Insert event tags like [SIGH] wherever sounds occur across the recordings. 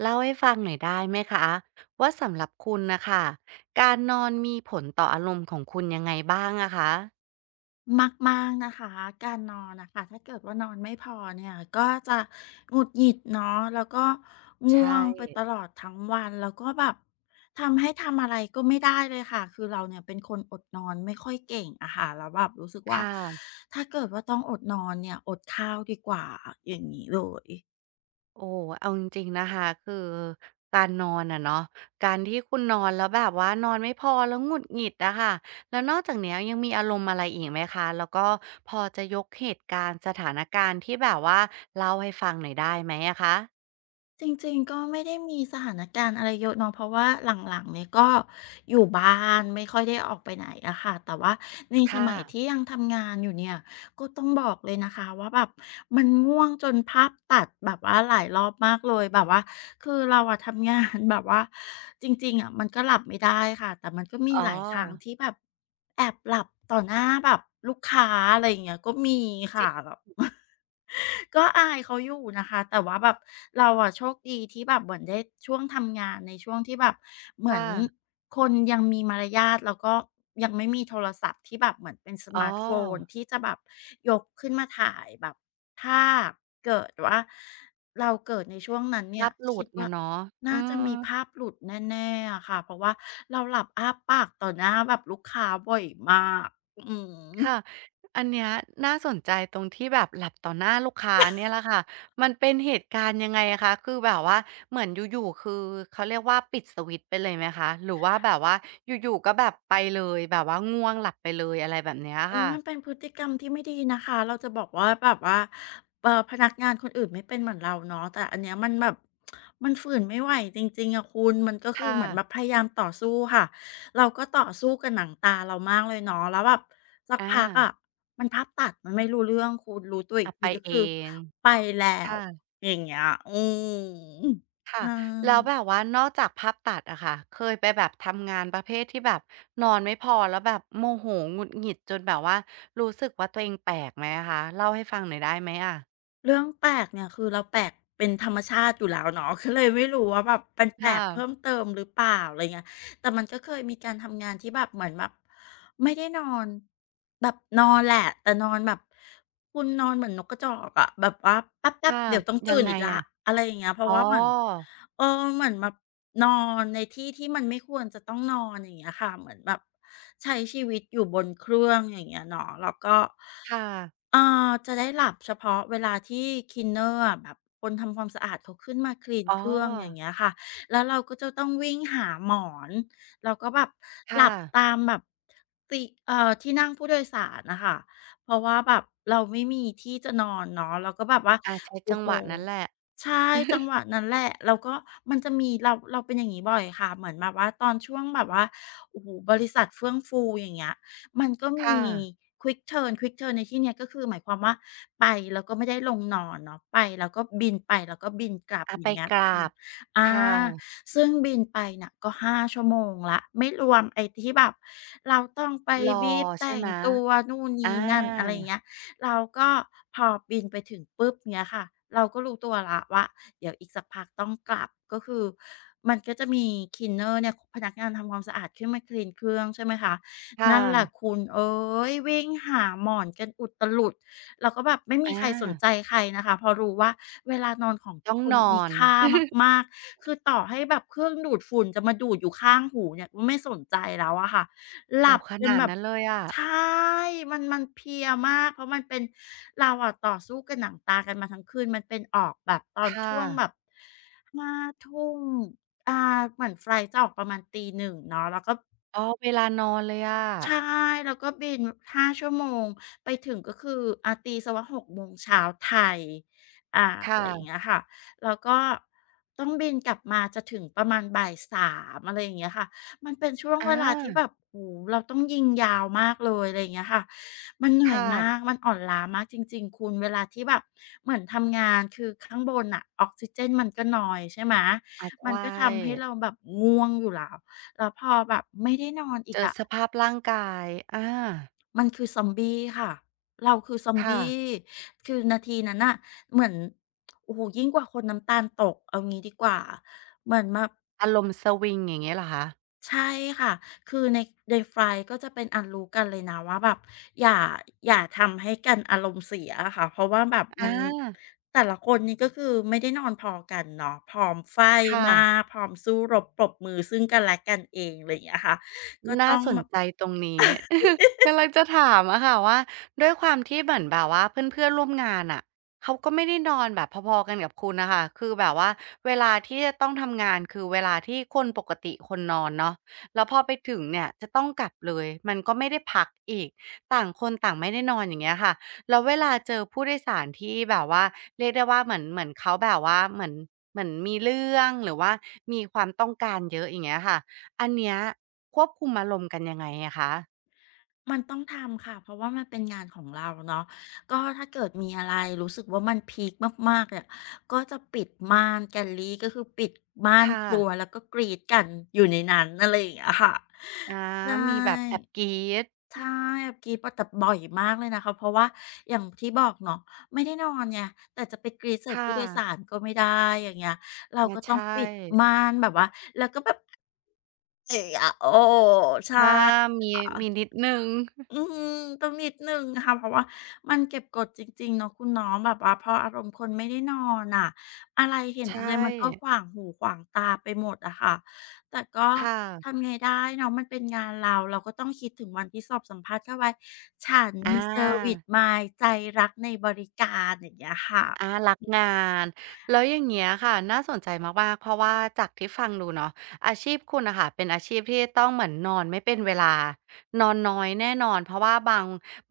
เล่าให้ฟังหน่อยได้ไหมคะว่าสำหรับคุณนะค่ะการนอนมีผลต่ออารมณ์ของคุณยังไงบ้างอะคะมากๆนะคะการนอนน่ะค่ะถ้าเกิดว่านอนไม่พอเนี่ยก็จะหงุดหงิดเนาะแล้วก็ใช่ง่วงไปตลอดทั้งวันแล้วก็แบบทำให้ทำอะไรก็ไม่ได้เลยค่ะคือเราเนี่ยเป็นคนอดนอนไม่ค่อยเก่งอะค่ะแล้วแบบรู้สึกว่าค่ะถ้าเกิดว่าต้องอดนอนเนี่ยอดข้าวดีกว่าอย่างงี้เลย โอ้โฮเอาจริงๆนะคะคือการนอนอะเนาะการที่คุณนอนแล้วแบบว่านอนไม่พอแล้วหงุดหงิดอะค่ะแล้วนอกจากเนี้ยยังมีอารมณ์อะไรอีกไหมคะแล้วก็พอจะยกเหตุการณ์สถานการณ์ที่แบบว่าเล่าให้ฟังหน่อยได้ไหมอะคะจริงๆก็ไม่ได้มีสถานการณ์อะไรเยอะเนาะเพราะว่าหลังๆเนี่ยก็อยู่บ้านไม่ค่อยได้ออกไปไหนอะค่ะแต่ว่าในสค่ะมัยที่ยังทำงานอยู่เนี่ยก็ต้องบอกเลยนะคะว่าแบบมันง่วงจนภาพตัดแบบว่าหลายรอบมากเลยแบบว่าคือเราอะทำงานแบบว่าจริงๆอะมันก็หลับไม่ได้ค่ะแต่มันก็มีอ๋อหลายครั้งที่แบบแอบหลับต่อหน้าแบบลูกค้าอะไรอย่างเงี้ยก็มีจริค่ะงแบบ [LAUGHS] ก็อายเขาอยู่นะคะแต่ว่าแบบเราอะโชคดีที่แบบเหมือนได้ช่วงทำงานในช่วงที่แบบเหมือนค่ะคนยังมีมารยาทแล้วก็ยังไม่มีโทรศัพท์ที่แบบเหมือนเป็นสอ๋อ มาร์ทโฟนที่จะแบบยกขึ้นมาถ่ายแบบถ้าเกิดว่าเราเกิดในช่วงนั้นเนี่ลัยบหลุคิดดเนว่ายเนาะเอน่าจะอมีภาพหลุดแน่ๆอะค่ะเพราะว่าเราหลับอ้าปากต่อหน้าแบบลูกค้าบ่อยมากอืม ค่ะ อันเนี้ยน่าสนใจตรงที่แบบหลับต่อหน้าลูกค้าเนี่ยแหละค่ะมันเป็นเหตุการณ์ยังไงอะคะคือแบบว่าเหมือนอยู่ๆคือเขาเรียกว่าปิดสวิตช์ไปเลยไหมคะ หรือว่าแบบว่าอยู่ๆก็แบบไปเลยแบบว่าง่วงหลับไปเลยอะไรแบบเนี้ยอุ๊ยค่ะมันเป็นพฤติกรรมที่ไม่ดีนะคะเราจะบอกว่าแบบว่าพนักงานคนอื่นไม่เป็นเหมือนเราเนาะแต่อันเนี้ยมันแบบมันฝืนไม่ไหวจริงๆอะคุณมันก็คือค่ะเหมือนแบบพยายามต่อสู้ค่ะเราก็ต่อสู้กับหนังตาเรามากเลยเนาะแล้วแบบสักอาพักอะมันภาพตัดมันไม่รู้เรื่องคุณรู้ตัวอีอะกไปทีก็เอคืองไปแล้วค่ะ อย่างเงี้ยอืมใชค่ะแล้ว่ แบบว่านอกจากภาพตัดอะค่ะเคยไปแบบทำงานประเภทที่แบบนอนไม่พอแล้วแบบโมโหหงุดหงิดจนแบบว่ารู้สึกว่าตัวเองแปลกไหมอะคะเล่าให้ฟังหน่อยได้ไหมอะเรื่องแปลกเนี่ยคือเราแปลกเป็นธรรมชาติอยู่แล้วเนาะ [LAUGHS] ก็เลยไม่รู้ว่าแบบมันแปลค่ะกเพิ่มเติมหรือเปล่าอะไรเงี้ยแต่มันก็เคยมีการทำงานที่แบบเหมือนแบบไม่ได้นอนแบบนอนแหละแต่นอนแบบคุณนอนเหมือนนกกระจอกอะแบบว่าแป๊บค่ะๆเดี๋ยวต้องยัตื่งนไงอีกแล้วอะอะไรอย่างเงี้ยเพอ๋อราะว่าเหมือนเออเหมือนแบบนอนในที่ที่มันไม่ควรจะต้องนอนอย่างเงี้ยค่ะเหมือนแบบใช้ชีวิตอยู่บนเครื่องอย่างเงี้ยเนาะแล้วก็ ค่ะเอ่จะได้หลับเฉพาะเวลาที่ cleaner อะแบบคนทำความสะอาดเขาขึ้นมาคลีนอ๋เครื่องอย่างอเงี้ยค่ะแล้วเราก็จะต้องวิ่งหาหมอนแล้วก็แบบหค่ะลับตามแบบติเอ่อที่นั่งผู้โดยสารน่ะค่ะเพราะว่าแบบเราไม่มีที่จะนอนเนาะเราก็แบบว่าอาใช้โอ้จังโฮหวะนั้นแหละใช่จังหวะนั้นแหละแล้วก็มันจะมีเราเป็นอย่างงี้บ่อยค่ะเหมือนแบบว่าตอนช่วงแบบว่าโอ้โฮบริษัทเฟื่องฟูอย่างเงี้ย มันก็มี ค่ะ Quick Turn Quick Turn ในที่เนี้ยก็คือหมายความว่าไปแล้วก็ไม่ได้ลงนอนเนาะไปแล้วก็บินไปแล้วก็บินกลับอาอไปย่างเงี้ยกอืรามบอาค่ะซึ่งบินไปน่ะก็5ชั่วโมงแล้วไม่รวมไอ้ที่แบบเราต้องไปรอบีฟใช่แต่งไหมตัวนู่นอานี่นั่นอะไรอย่างเงี้ยเราก็พอบินไปถึงปุ๊บเงี้ยค่ะเราก็รู้ตัวแล้วว่าเดี๋ยวอีกสักพักต้องกลับก็คือมันก็จะมี cleaner เนี่ยพนักงานทำความสะอาดขึ้นมาคลีนเครื่องใช่ไหมคะ ค่ะนั่นแหละคุณเอ๊ยวิ่งหาหมอนกันอุตลุดแล้วก็แบบไม่มีอใครสนาใจใครนะคะเพราะรู้ว่าเวลานอนของทุต้กองคนนอมีนค่ามากๆคือต่อให้แบบเครื่องดูดฝุ่นจะมาดูดอยู่ข้างหูเนี่ยก็ไม่สนใจแล้วอะค่ะหโอ้ลับขเป็นนาดแบบนั้นเลยอะใช่มันเพลียมากเพราะมันเป็นเราอะต่อสู้กับหนังตากันมาทั้งคืนมันเป็นออกแบบตอนค่ะ ช่วงแบบ5 ทุ่มอาเหมือนไฟลต์จะออกประมาณตี 1เนาะแล้วก็ อ๋อเวลานอนเลยอะใช่แล้วก็บิน5ชั่วโมงไปถึงก็คืออ่าตีเสียว่า6โมงเช้าไทยอ่าอะไรอย่างค่ะเงี้ยค่ะแล้วก็ต้องบินกลับมาจะถึงประมาณบ่าย3อะไรอย่างเงี้ยค่ะมันเป็นช่วงอเวลาที่แบบาโอ้โฮเราต้องยิงยาวมากเลยอะไรอย่างเงี้ยค่ะมันเหคนื่อยมาก่ะมันอ่อนล้ามากจริงๆคุณเวลาที่แบบเหมือนทำงานคือข้างบนน่ะออกซิเจนมันก็น้อยใช่ไหมอาใชมันก็ทำให้่เราแบบง่วงอยู่แล้วแล้วพอแบบไม่ได้นอนอีเจกออะ สภาพร่างกายอามันคือซอมบี้ค่ะ เราคือซอมค่ะ บี้คือนาทีนั้นน่ะเหมือน โอ้โฮยิ่งกว่าคนน้ำตาลตกเอางี้ดีกว่า เหมือนแบบอารมณ์สวิงอย่างเงี้ยเหรอคะใช่ค่ะคือในไฟล์ก็จะเป็นอันรู้กันเลยนะว่าแบบอย่า อย่าทำให้กันอารมณ์เสียอะค่ะเพราะว่าแบบอมันาแต่ละคนนี่ก็คือไม่ได้นอนพอกันเนาะผอมไฟ่ค่ะ มากผอมสู้รบปรบมือซึ่งกันและกันเองอะไรอย่างเงี้ยค่ะก็ต้น่าองสนแบบ ใจตรงนี้ [LAUGHS] กำลังจะถามอะค่ะว่าด้วยความที่เหมือนแบบว่าเพื่อนๆร่วมงานอะเขาก็ไม่ได้นอนแบบพอๆกันกับคุณนะค่ะคือแบบว่าเวลาที่จะต้องทำงานคือเวลาที่คนปกติคนนอนเนาะแล้วพอไปถึงเนี่ยจะต้องกลับเลยมันก็ไม่ได้พักอีกต่างคนต่างไม่ได้นอนอย่างเงี้ยค่ะแล้วเวลาเจอผู้โดยสารที่แบบว่าเรียกได้ว่าเหมือนเขาแบบว่าเหมือนมีเรื่องหรือว่ามีความต้องการเยอะอย่างเงี้ยค่ะ อันเนี้ยควบคุมอารมณ์กันยังไงอะคะ มันต้องทำค่ะเพราะว่ามันเป็นงานของเราเนาะก็ถ้าเกิดมีอะไรรู้สึกว่ามันพีกมากๆเนี่ยก็จะปิดม่าน g a ลลี r ก็คือปิดม่านค่ะครัวแล้วก็กรี๊ดกันอยู่ในนั้นอะไรอย่างเงี้ยค่ะอาใชมีแบบแอ่บกรี๊ดใช่กรี๊ดแบบแต่บ่อยมากเลยนะคะเพราะว่าอย่างที่บอกเนาะไม่ได้นอนไงแต่จะไปกรี๊ดใส่ผู้ค่ะโดยสารก็ไม่ได้อย่างเงี้ยเราอาก็ต้องใช่ปิดม่านแบบว่าแล้วก็แบบเอะอะโอ้ใช่ อามีมีนิดหนึ่งอืมต้องนิดหนึ่งค่ะเพราะว่ามันเก็บกดจริงๆเนาะคุณเนองแบบว่าพออารมณ์คนไม่ได้นอนอ่ะอะไรเห็นใชอะไร่ มันก็ขวางหูขวางตาไปหมดอะค่ะแต่ก็ค่ะทำไงได้เนาะมันเป็นงานเราเราก็ต้องคิดถึงวันที่สอบสัมภาษณ์เข้าไว้ฉันอมีเซอร์วิสา มายใจรักในบริการอย่างเงี้ยอาค่ะ รักงานแล้วอย่างเงี้ยค่ะน่าสนใจมากๆเพราะว่าจากที่ฟังดูเนาะอาชีพคุณนะคะเป็นอาชีพที่ต้องเหมือนนอนไม่เป็นเวลานอนน้อยแน่นอนเพราะว่า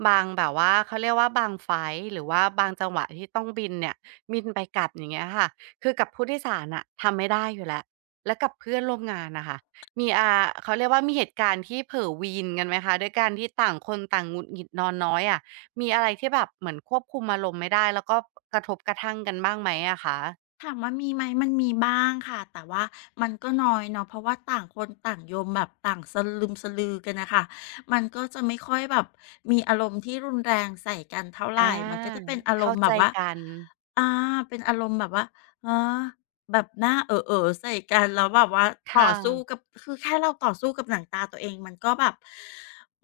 บางแบบว่าเขาเรียกว่าบางไฟล์หรือว่าบางจังหวะที่ต้องบินเนี่ยบินไปกลับอย่างเงี้ยค่ะคือกับผู้โดยสารนะทำไม่ได้อยู่แล้วแล้วกับเพื่อนร่วมงานนะคะมีอาเขาเรียกว่ามีเหตุการณ์ที่เผลอวีนกันไหมคะด้วยการที่ต่างคนต่างหงุดหงิดนอนน้อยอะ มีอะไรที่แบบเหมือนควบคุมอารมณ์ไม่ได้แล้วก็กระทบกระทั่งกันบ้างไหมอะคะถามว่ามีไหมมันมีบ้างค่ะแต่ว่ามันก็น้อยเนาะเพราะว่าต่างคนต่างโยมแบบต่างสลึมสลือกันนะค่ะมันก็จะไม่ค่อยแบบมีอารมณ์ที่รุนแรงใส่กันเท่าไหรอามันก็จะเป็นอารเข้ามณ์แบใจบว่ากัน อาเป็นอารมณ์แบบว่าเออแบบหน้าเออเออใส่กันแล้วแบบว่าต่อค่ะ สู้กับคือแค่เราต่อสู้กับหนังตาตัวเองมันก็แบบ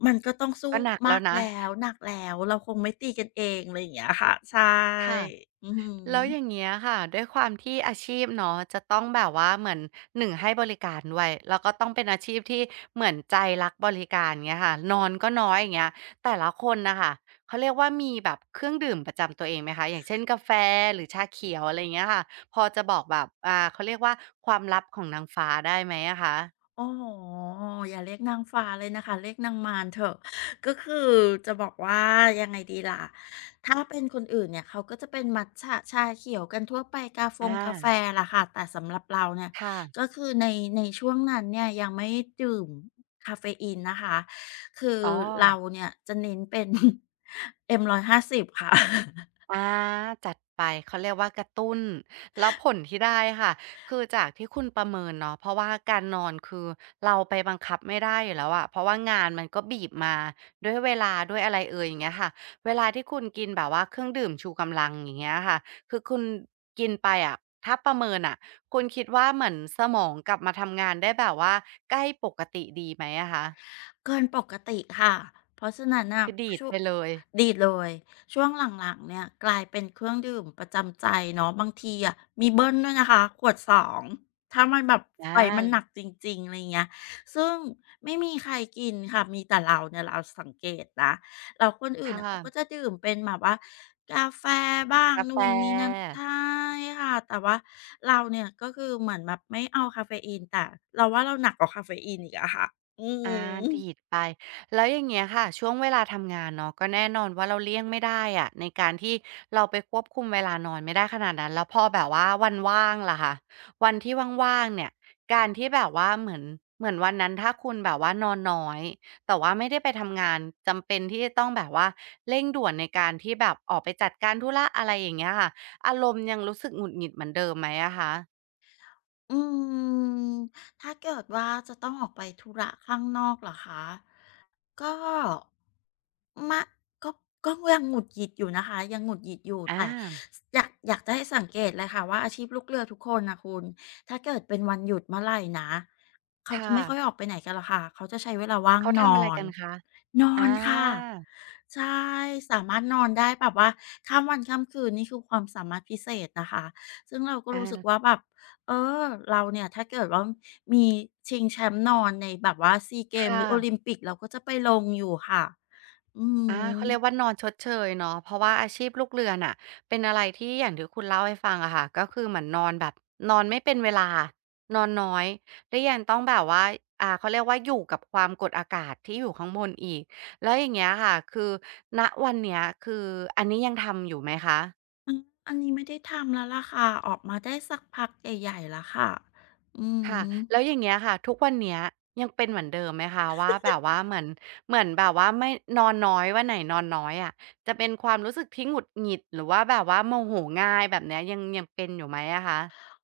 มันก็ต้องสู้ก็หนักแล้มาวกนะ แล้วหนักแล้วเราคงไม่ตีกันเองอะไรอย่างเงี้ยค่ะใช่ค่ะ อือหือ แล้วอย่างเงี้ยค่ะด้วยความที่อาชีพเนาะจะต้องแบบว่าเหมือนหนึ่งให้บริการด้วยแล้วก็ต้องเป็นอาชีพที่เหมือนใจรักบริการเงี้ยค่ะนอนก็น้อยอย่างเงี้ยแต่ละคนนะคะเขาเรียกว่ามีแบบเครื่องดื่มประจำตัวเองไหมคะอย่างเช่นกาแฟหรือชาเขียวอะไรเงี้ยค่ะพอจะบอกแบบอ่าเขาเรียกว่าความลับของนางฟ้าได้ไหมอะคะโอ้โหอย่าเรียกนางฟ้าเลยนะคะเรียกนางมารเถอะก็คือจะบอกว่ายังไงดีล่ะถ้าเป็นคนอื่นเนี่ยเขาก็จะเป็นมัทจะชาเขียวกันทั่วไปกาฟงอากาแฟล่ะค่ะแต่สำหรับเราเนี่ยค่ะก็คือในช่วงนั้นเนี่ยยังไม่ดื่มคาเฟอีนนะคะคืออ๋อ เราเนี่ยจะเน้นเป็นม150ค่ะ อาจัดไปเขาเรียกว่ากระตุ้นแล้วผลที่ได้ค่ะคือจากที่คุณประเมินเนาะเพราะว่าการนอนคือเราไปบังคับไม่ได้อยู่แล้วอะเพราะว่างานมันก็บีบมาด้วยเวลาด้วยอะไรเอยอย่างเงี้ยค่ะเวลาที่คุณกินแบบว่าเครื่องดื่มชูกำลังอย่างเงี้ยค่ะคือคุณกินไปอะถ้าประเมินน่ะคุณคิดว่าเหมือนสมองกลับมาทำงานได้แบบว่าใกล้ปกติดีไหมอะคะเกินปกติค่ะเพราะฉะนั้นน่ะคือดีดช่วไปเลยดีดเลยช่วงหลังๆเนี่ยกลายเป็นเครื่องดื่มประจำใจเนาะบางทีอะมีเบิ้ลด้วยนะคะขวดสองถ้ามันแบบไฟอามันหนักจริงๆอะไรเงี้ยซึ่งไม่มีใครกินค่ะมีแต่เราเนี่ยเราสังเกตนะแล้วคนคอื่นน่ะ่ะเขาก็จะดื่มเป็นแบบว่ากาแฟบ้างกาแฟ นู่นนี่นั่นใช่ค่ะแต่ว่าเราเนี่ยก็คือเหมือนแบบไม่เอากาเฟอีนแต่เราว่าเราหนักกว่ากาเฟอีนอีกอะค่ะอือฮอาดีึ ดไปแล้วอย่างเงี้ยค่ะช่วงเวลาทำงานเนาะก็แน่นอนว่าเราเลี่ยงไม่ได้อะในการที่เราไปควบคุมเวลานอนไม่ได้ขนาดนั้นแล้วพอแบบว่าวันว่างล่ะคะวันที่ว่างๆเนี่ยการที่แบบว่าเหมือนวันนั้นถ้าคุณแบบว่านอนน้อยแต่ว่าไม่ได้ไปทำงานจำเป็นที่จะต้องแบบว่าเร่งด่วนในการที่แบบออกไปจัดการธุระอะไรอย่างเงี้ยค่ะอารมณ์ยังรู้สึกหงุดหงิดเหมือนเดิมไหมอะคะอืมถ้าเกิดว่าจะต้องออกไปธุระข้างนอกเหรอคะก็มะก็ก็ยังหงุดหงิดอยู่นะคะยังหงุดหงิดอยู่อาแต่สอยากอยากจะให้สังเกตเลยค่ะว่าอาชีพลูกเรือทุกคนน่ะคุณถ้าเกิดเป็นวันหยุดเมื่อไรนะเขาจะค่ะไม่ค่อยออกไปไหนกันหรอกค่ะเขาจะใช้เวลาว่างเขานทำอะอไรน กันคะนออานค่ะใช่สามารถนอนได้แบบว่าข้ามวันข้ามคืนนี่คือความสามารถพิเศษนะคะซึ่งเราก็อา รู้สึกว่าแบบเออเราเนี่ยถ้าเกิดว่ามีชิงแชมป์นอนในแบบว่าซีเกมหรืค่ะอโอลิมปิกเราก็จะไปลงอยู่ค่ะอืมเขาเรียกว่านอนชดเชยเนาะเพราะว่าอาชีพลูกเรือน่ะเป็นอะไรที่อย่างที่คุณเล่าให้ฟังอะค่ะก็คือเหมือนนอนแบบนอนไม่เป็นเวลา นอนน้อยและยังต้องแบบว่าเขาเรียกว่าอยู่กับความกดอากาศที่อยู่ข้างบนอีก แล้วอย่างเงี้ยค่ะคือณวันเนี้ยคืออันนี้ยังทำอยู่ไหมคะ อืมอันนี้ไม่ได้ทำแล้วล่ะค่ะออกมาได้สักพักใหญ่ๆแล้วค่ะอืค่ะม แล้วอย่างเงี้ยค่ะทุกวันเนี้ยยังเป็นเหมือนเดิมไหมคะว่าแบบว่าเหมือนแบบว่าไม่นอนน้อยวันไหนนอนน้อยอะจะเป็นความรู้สึกที่หงุดหงิดหรือว่าแบบว่าโมโหง่ายแบบเนี้ยยังเป็นอยู่ไหมอะคะ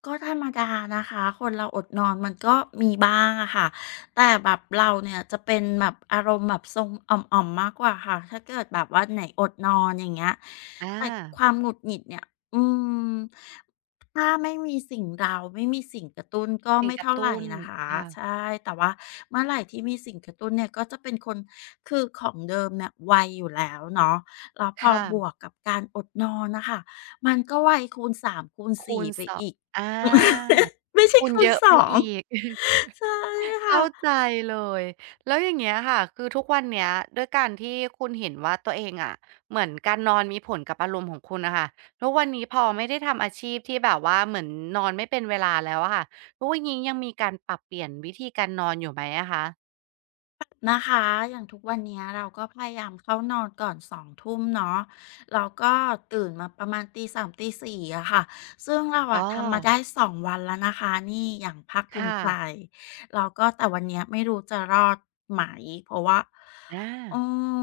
ก็ธรรมดานะคะคนเราอดนอนมันก็มีบ้างอะค่ะแต่แบบเราเนี่ยจะเป็นแบบอารมณ์แบบทรงอ่อมๆมากกว่าค่ะถ้าเกิดแบบว่าไหนอดนอนอย่างเงี้ยอาแต่ความหงุดหงิดเนี่ยอืมถ้าไม่มีสิ่งเราไม่มีสิ่งกระตุ้นก็สิ่งไม่กระเท่าไหรตุ้นนะคะค่ะใช่แต่ว่าเมื่อไหร่ที่มีสิ่งกระตุ้นเนี่ยก็จะเป็นคนคือของเดิมเนี่ยไวอยู่แล้วเนาะแล้วพอค่ะบวกกับการอดนอนนะคะมันก็ไวคูณสามคูณคูสี่ณไป2องอีก อาไม่ใช่คูณคูณเยอะสไปองอีก [LAUGHS] ใช่ค่ะเข้าใจเลยแล้วอย่างเงี้ยค่ะคือทุกวันเนี้ยด้วยการที่คุณเห็นว่าตัวเองอะเหมือนการนอนมีผลกับอารมณ์ของคุณน่ะค่ะทุกวันนี้พอไม่ได้ทำอาชีพที่แบบว่าเหมือนนอนไม่เป็นเวลาแล้วอะค่ะทุกวันนี้ยังมีการปรับเปลี่ยนวิธีการนอนอยู่ไหมอะคะนะคะอย่างทุกวันเนี้ยเราก็พยายามเข้านอนก่อน20:00เนาะแล้วก็ตื่นมาประมาณตีสามตี4อะค่ะซึ่งเราอ๋อะอทำมาได้2 วันแล้วนะคะนี่อย่างภาคภูมิค่ะใจแล้วก็แต่วันเนี้ยไม่รู้จะรอดไหมเพราะว่าอือา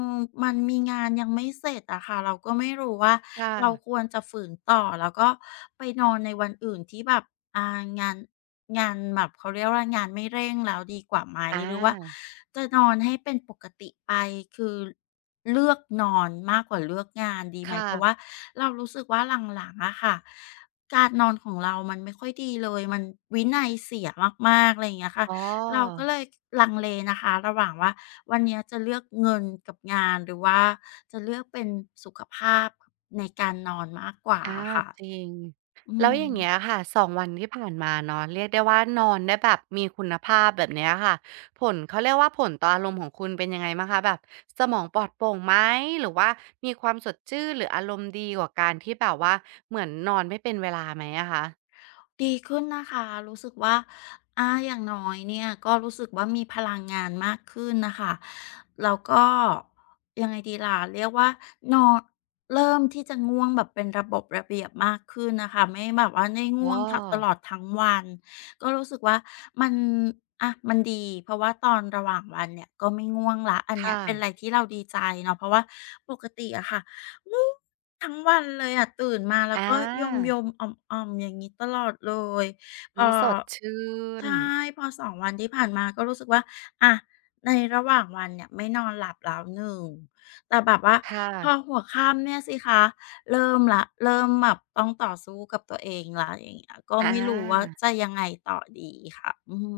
มมันมีงานยังไม่เสร็จอะค่ะเราก็ไม่รู้ว่าค่ะเราควรจะฝืนต่อแล้วก็ไปนอนในวันอื่นที่แบบ อางานงานแบบเขาเรียกว่างานไม่เร่งแล้วดีกว่าไหมอหรือว่าาจะนอนให้เป็นปกติไปคือเลือกนอนมากกว่าเลือกงานดีไหมค่ะเพราะว่าเรารู้สึกว่าหลังๆอะค่ะการนอนของเรามันไม่ค่อยดีเลยมันวินัยเสียมากๆอะไรอย่างเงี้ยค่ะอ๋อ เราก็เลยลังเลนะคะระหว่างว่าวันเนี้ยจะเลือกเงินกับงานหรือว่าจะเลือกเป็นสุขภาพในการนอนมากกว่าอาอะจค่ะริงอืแล้วอย่างเงี้ยม ค่ะ2วันที่ผ่านมาเนาะเรียกได้ว่านอนได้แบบมีคุณภาพแบบเนี้ยค่ะผลเขาเรียกว่าผลต่ออารมณ์ของคุณเป็นยังไงบ้างคะแบบสมองปลอดโปร่งไหมหรือว่ามีความสดชื่นหรืออารมณ์ดีกว่าการที่แบบว่าเหมือนนอนไม่เป็นเวลาไหมอะคะดีขึ้นนะคะรู้สึกว่าอาอย่างน้อยเนี่ยก็รู้สึกว่ามีพลังงานมากขึ้นน่ะค่ะแล้วก็ยังไงดีล่ะเรียกว่านอนเริ่มที่จะง่วงแบบเป็นระบบระเบียบมากขึ้นน่ะค่ะไม่แบบว่าได้ง่อ๋อวงทตลอดทั้งวันก็รู้สึกว่ามันอะมันดีเพราะว่าตอนระหว่างวันเนี่ยก็ไม่ง่วงแล้วอันเนี้ยค่ะเป็นอะไรที่เราดีใจเนาะเพราะว่าปกติอะค่ะง่วง ทั้งวันเลยอะตื่นมาแล้อวก็ยามๆอ่อมๆอย่างงี้ตลอดเลยพอไม่สดชื่นใช่พอ2 วันที่ผ่านมาก็รู้สึกว่าอะในระหว่างวันเนี่ยไม่นอนหลับแล้ว1แต่แบบว่าคพอ่ะหัวค่ำเนี่ยสิคะเริ่มแล้วเริ่มแบบต้องต่อสู้กับตัวเองแล้วอย่างเงี้ยก็อไม่รู้ว่าา จะยังไงต่อดีค่ะอือฮึ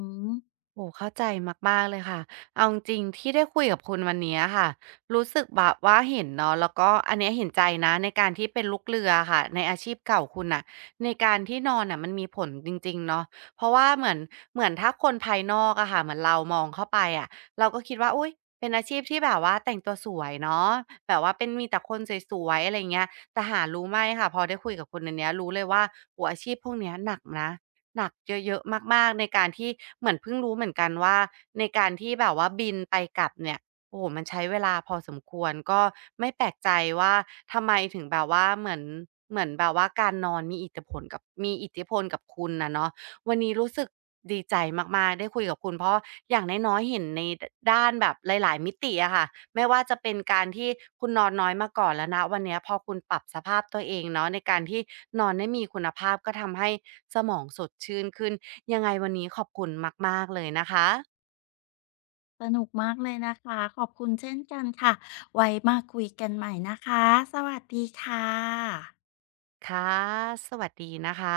โอ้เข้าใจมากๆเลยค่ะเอาจริงๆที่ได้คุยกับคุณวันนี้ค่ะรู้สึกแบบว่าเห็นเนาะแล้วก็อันเนี้ยเห็นใจนะในการที่เป็นลูกเรือค่ะในอาชีพเก่าคุณน่ะในการที่นอนน่ะมันมีผลจริงๆเนาะเพราะว่าเหมือนถ้าคนภายนอกอะค่ะเหมือนเรามองเข้าไปอะเราก็คิดว่าอุ๊ยเป็นอาชีพที่แบบว่าแต่งตัวสวยเนาะแบบว่าเป็นมีแต่คนสวยๆอะไรเงี้ยแต่หารู้ไหมค่ะพอได้คุยกับคุณอันเนี้ยรู้เลยว่าโอ้อาชีพพวกเนี้ยหนักนะ หนักเยอะๆมากๆในการที่เหมือนเพิ่งรู้เหมือนกันว่าในการที่แบบว่าบินไปกลับเนี่ยโอ้โฮมันใช้เวลาพอสมควรก็ไม่แปลกใจว่าทำไมถึงแบบว่าเหมือนแบบว่าการนอนมีอิทธิพลกับคุณน่ะเนาะ วันนี้รู้สึกดีใจมากๆได้คุยกับคุณเพราะอย่างน้อยๆเห็นดด้านแบบหลายๆมิติอะค่ะไม่ว่าจะเป็นการที่คุณนอนน้อยมาก่อนแล้วณวันเนี้ยพอคุณปรับสภาพตัวเองเนาะในการที่นอนได้มีคุณภาพก็ทำให้สมองสดชื่นขึ้นยังไงวันนี้ขอบคุณมากๆเลยนะคะสนุกมากเลยนะคะขอบคุณเช่นกันค่ะไว้มาคุยกันใหม่นะคะสวัสดีค่ะค่ะสวัสดีนะคะ